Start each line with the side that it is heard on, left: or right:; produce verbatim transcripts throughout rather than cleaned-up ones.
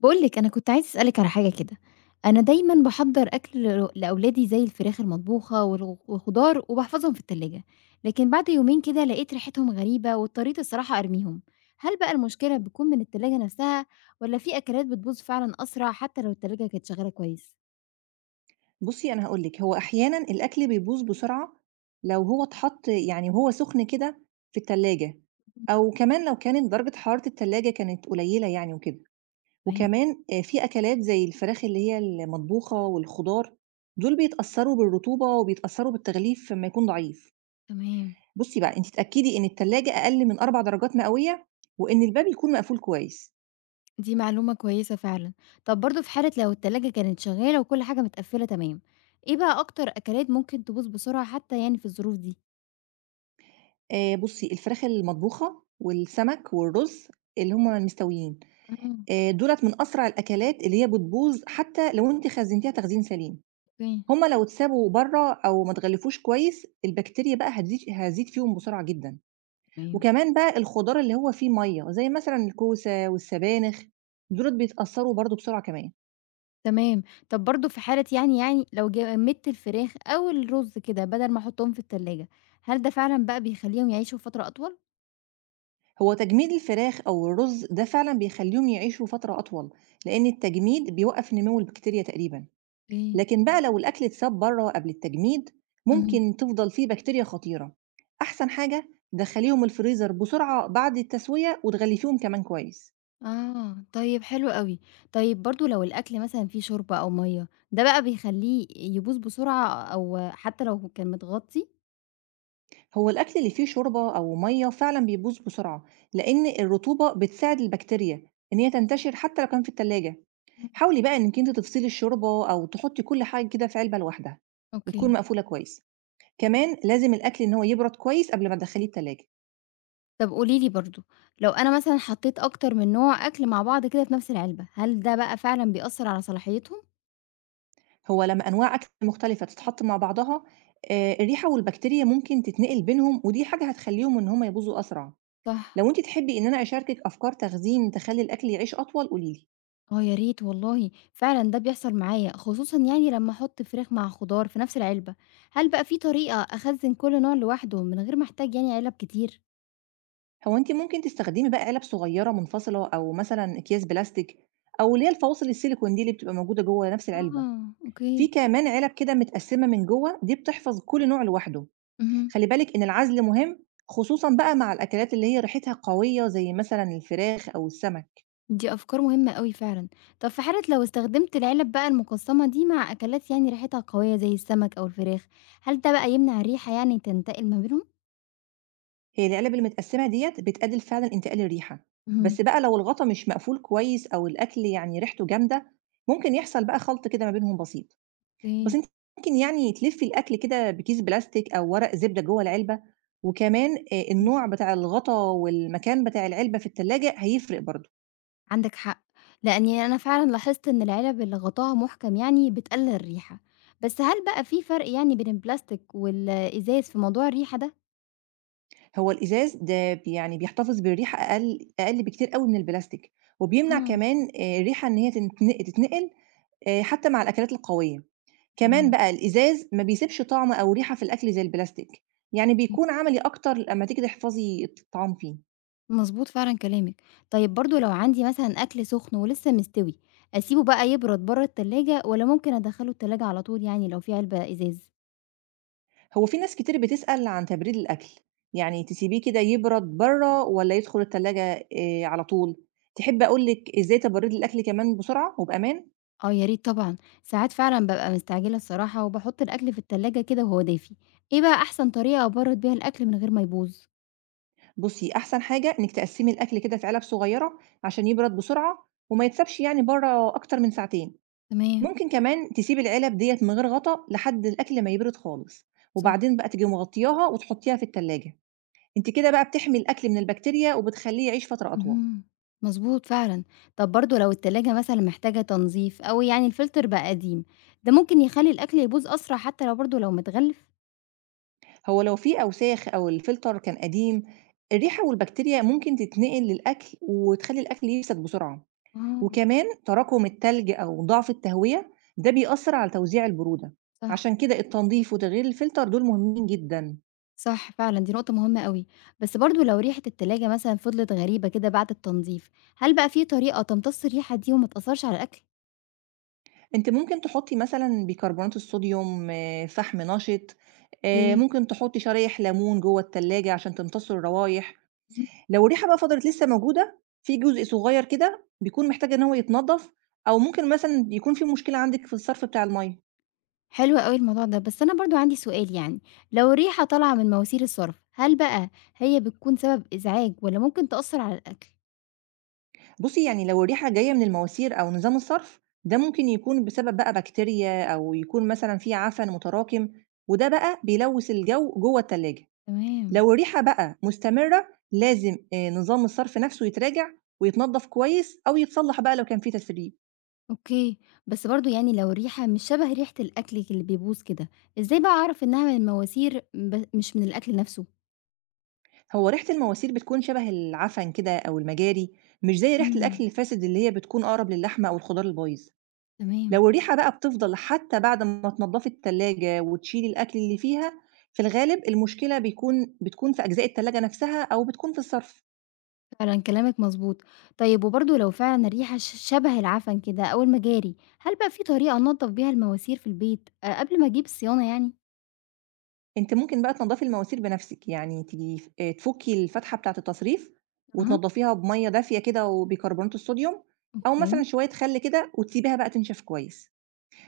left: باقول لِك أنا كنت عايزة أسألِك على حاجة كده، أنا دايمًا باحضّر أكل لأ- لأولادي زي الفراخ المطبوخة والغ والخضار وباحفظهم في التلاجة، لكن بعد يومين كده لقيت ريحتهم غريبة واضطريت الصراحة أرميهم، هل بقى المشكلة بتكون من التلاجة نفسها والّا في أكلات بتبوظ فعلًا أسرع حتى لو التلاجة كانت شغالة كويس؟
right: بُصّي، أنا هاقول لِك، هو أحيانًا الأكل بيبوظ بسرعة لو هو اتحط يعني وهو سُخن كده في التلاجة، أو كمان لو كانت درجة حرارة التلاجة كانت قليلة يعني وكده.
left: تمام،
right: وكمان آآ في أكلات زي الفراخ اللي هي المطبوخة والخضار، دول بيتأثّروا بالرطوبة وبيتأثّروا بالتغليف أمّا يكون ضعيف.
left: تمام،
right: بُصّي بقى، أنتِ اتأكدي إن التلاجة أقل من أربع درجات مئوية، وإن الباب يكون مقفول كويس.
left: دي معلومة كويسة فعلًا. طب برضه في حالة لو التلاجة كانت شغالة وكل حاجة متقفّلة تمام، إيه بقى أكتر أكلات ممكن تبوظ بسرعة حتى يعني في الظروف دي؟
right: آآ بُصّي، الفراخ المطبوخة والسمك والرز اللي هم مستويين.
left: آه،
right: آآ دُولة من أسرع الأكلات اللي هي بتبوظ حتى لو أنتِ خزّنتيها تخزين سليم.
left: أوكي.
right: هم لو اتسابوا برّه أو ما اتغلفوش كويس، البكتيريا بقى هتزيد هتزيد فيهم بسرعة جدًا.
left: تمام.
right: وكمان بقى الخضار اللي هو فيه مَيّة، زي مثلًا الكوسة والسبانخ، دُولة بيتأثّروا برضه بسرعة كمان.
left: تمام. طب برضه في حالة يعني يعني لو جمدت الفراخ أو الرز كده بدل ما أحطهم في التلاجة، هل ده فعلًا بقى بيخلّيهم يعيشوا فترة أطول؟
right: هو تجميد الفراخ أو الرز ده فعلًا بيخلّيهم يعيشوا فترة أطول، لإن التجميد بيوقّف نمو البكتيريا تقريبًا.
left: إيه؟
right: لكن بقى لو الأكل اتساب بره قبل التجميد،
left: اهم.
right: ممكن تفضل فيه بكتيريا خطيرة. أحسن حاجة دخليهم الفريزر بسرعة بعد التسوية، وتغلفيهم كمان كويس.
left: آه، طيب حلو أوي. طيب برضه لو الأكل مثلًا فيه شوربة أو مَيّة، ده بقى بيخلّيه يبوظ بسرعة أو حتى لو كان متغطي؟
right: هو الأكل اللي فيه شوربة أو مية فعلا بيبوظ بسرعة، لأن الرطوبة بتساعد البكتيريا إن هي تنتشر حتى لو كان في التلاجة.
left: إمم،
right: حاولي بقى إنك أنت تفصلي الشوربة، أو تحطي كل حاجة كده في علبة لوحدها وتكون
left: أوكي.
right: مقفولة كويس. كمان لازم الأكل إن هو يبرد كويس قبل ما تدخليه التلاجة.
left: طب قولي لي برضه، لو أنا مثلًا حطيت أكتر من نوع أكل مع بعض كده في نفس العلبة، هل ده بقى فعلًا بيأثّر على صلاحيتهم؟
right: هو لمّا أنواع أكل مختلفة تتحط مع بعضها، آآ الريحة والبكتيريا ممكن تتنقل بينهم، ودي حاجة هتخلّيهم إن هم يبوظوا أسرع.
left: صح.
right: لو أنتِ تحبي إن أنا أشاركِك أفكار تخزين تخلّي الأكل يعيش أطول، قولي لي.
left: آه يا ريت والله، فعلًا ده بيحصل معايا، خصوصًا يعني لمّا أحُط فراخ مع خضار في نفس العلبة، هل بقى في طريقة أخزّن كل نوع لوحده من غير ما أحتاج يعني علب كتير؟
right: هو أنتِ ممكن تستخدمي بقى علب صغيرة منفصلة، أو مثلًا أكياس بلاستيك، أو اللي هي الفواصل السيليكون دي اللي بتبقى موجودة جوّه نفس العلبة.
left: آه،
right: في
left: أوكي.
right: كمان علب كده متقسّمة من جوّه، دي بتحفظ كل نوع لوحده.
left: اهم،
right: خلّي بالِك إن العزل مهم، خصوصًا بقى مع الأكلات اللي هي ريحتها قوية، زي مثلًا الفراخ أو السمك.
left: دي أفكار مهمة أوي فعلًا. طب في حالة لو استخدمت العلب بقى المقسّمة دي مع أكلات يعني ريحتها قوية زي السمك أو الفراخ، هل ده بقى يمنع الريحة يعني تنتقل ما بينهم؟
right: هي العلب المتقسمة ديّة بتقلل فعلًا انتقال الريحة،
left: اهم،
right: بس بقى لو الغطا مش مقفول كويس أو الأكل يعني ريحته جامدة، ممكن يحصل بقى خلط كده ما بينهم بسيط. بس
left: أوكي.
right: أنتِ ممكن يعني تلفي الأكل كده بكيس بلاستيك أو ورق زبدة جوه العلبة، وكمان آآ
left: إمم.
right: النوع بتاع الغطا والمكان بتاع العلبة في التلاجة هيفرق برضه.
left: عندك حق، لأني أنا فعلًا لاحظت إن العلب اللي غطاها محكم يعني بتقلل الريحة، بس هل بقى في فرق يعني بين البلاستيك والإزاز في موضوع الريحة ده؟
right: هو الإزاز ده ب يعني بيحتفظ بالريحة أقل أقل بكتير أوي من البلاستيك، وبيمنع
left: إمم،
right: كمان آآ الريحة إن هي تتن تتنقل آآ حتى مع الأكلات القوية. كمان
left: تمام،
right: بقى الإزاز ما بيسيبش طعم أو ريحة في الأكل زي البلاستيك، يعني
left: فهمت.
right: بيكون عملي أكتر لمّا تيجي تحفظي الطعام فيه.
left: مظبوط فعلًا كلامك، طيب برضه لو عندي مثلًا أكل سخن ولسه مستوي، أسيبه بقى يبرد برّه التلاجة والّا ممكن أدخله التلاجة على طول يعني لو في علبة إزاز؟
right: هو في ناس كتير بتسأل عن تبريد الأكل، يعني تسيبيه كده يبرد بره ولا يدخل التلاجة آآ على طول؟ تحبي أقول لِك إزاي تبرّدي الأكل كمان بسرعة وبأمان؟
left: آه يا ريت طبعًا، ساعات فعلًا بابقى مستعجلة الصراحة وباحط الأكل في التلاجة كده وهو دافي، إيه بقى أحسن طريقة أبرد بيها الأكل من غير ما يبوظ؟
right: بُصّي، أحسن حاجة إنِّك تقسّمي الأكل كده في علب صغيرة عشان يبرد بسرعة، وما يتسابش يعني بره أكتر من ساعتين.
left: تمام،
right: ممكن كمان تسيب العلب ديّة من غير غطا لحد الأكل ما يبرد خالص،
left: صح.
right: وبعدين بقى تيجي مغطياها وتحطيها في التلاجة. أنتِ كده بقى بتحمي الأكل من البكتيريا، وبتخلّيه يعيش فترة أطول.
left: اهم، مضبوط فعلًا. طب برضه لو التلاجة مثلًا محتاجة تنظيف أو يعني الفلتر بقى قديم، ده ممكن يخلّي الأكل يبوظ أسرع حتى لو برضه لو متغلف؟
right: هو لو في أوساخ أو الفلتر كان قديم، الريحة والبكتيريا ممكن تتنقل للأكل وتخلّي الأكل يفسد بسرعة.
left: آه،
right: وكمان تراكم التلج أو ضعف التهوية ده بيأثّر على توزيع البرودة،
left: صح،
right: عشان كده التنضيف وتغيير الفلتر دول مهمين جدًا.
left: صح فعلًا دي نقطة مهمة أوي. بس برضه لو ريحة التلاجة مثلًا فضلت غريبة كده بعد التنظيف، هل بقى في طريقة تمتص الريحة دي وما تأثّرش على الأكل؟
right: أنتِ ممكن تحطّي مثلًا بيكربونات الصوديوم، آه، فحم نشِط، آآ
left: أوكي.
right: ممكن تحطّي شرايح ليمون جوّه التلاجة عشان تمتص الروايح.
left: إمم،
right: لو الريحة بقى فضلت لسه موجودة، في جزء صغيّر كده بيكون محتاج إن هو يتنضّف، أو ممكن مثلًا يكون في مشكلة عندِك في الصرف بتاع المَيّة.
left: حلو أوي الموضوع ده. بس أنا برضه عندي سؤال يعني، لو الريحة طالعة من مواسير الصرف، هل بقى هي بتكون سبب إزعاج والّا ممكن تأثّر على الأكل؟
right: بُصّي، يعني لو الريحة جاية من المواسير أو نظام الصرف، ده ممكن يكون بسبب بقى بكتيريا، أو يكون مثلًا في عفن متراكم، وده بقى بيلوّث الجو جوّه التلاجة.
left: تمام.
right: لو الريحة بقى مستمرة، لازم آآ نظام الصرف نَفْسه يتراجع ويتنضّف كويس، أو يتصلّح بقى لو كان في تسريب.
left: أوكي، بس برضه يعني لو الريحة مش شبه ريحة الأكل اللي بيبوظ كده، إزاي بقى أعرف إنها من المواسير ب مش من الأكل نفسه؟
right: هو ريحة المواسير بتكون شبه العفن كده أو المجاري، مش زي ريحة الأكل
left: امم،
right: الفاسد اللي هي بتكون أقرب للحمة أو الخضار البايظ.
left: تمام.
right: لو الريحة بقى بتفضل حتى بعد ما تنضّفي التلاجة وتشيلي الأكل اللي فيها، في الغالب المشكلة بيكون بتكون في أجزاء التلاجة نَفْسها، أو بتكون في الصرف.
left: فعلًا كلامك مضبوط. طيب وبرضه لو فعلًا الريحة ش شبه العفن كده أو المجاري، هل بقى في طريقة أنضف بيها المواسير في البيت أ قبل ما أجيب الصيانة يعني؟
right: أنتِ ممكن بقى تنضّفي المواسير بنفسِك، يعني تجيبي ف آآ تفُكّي الفتحة بتاعة التصريف
left: أها،
right: وتنضّفيها بمَيّة دافية كده وبيكربونات الصوديوم، أو
left: أوكي،
right: مثلًا
left: تمام.
right: شوية خَل كده، وتسيبيها بقى تنشف كويس.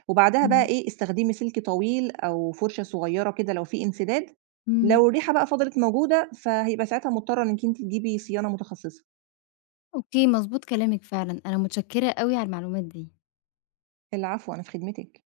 right: وبعدها بقى
left: امم.
right: إيه، استخدمي سلك طويل أو فُرشة صغيّرة كده لو في انسداد.
left: إمم،
right: لو الريحة بقى فضلت موجودة، فهيبقى ساعتها مضطرة إنِّك أنتِ تجيبي صيانة متخصصة.
left: أوكي، مضبوط كلامك فعلًا، أنا متشكرة أوي على المعلومات دي.
right: العفو، أنا في خدمتِك.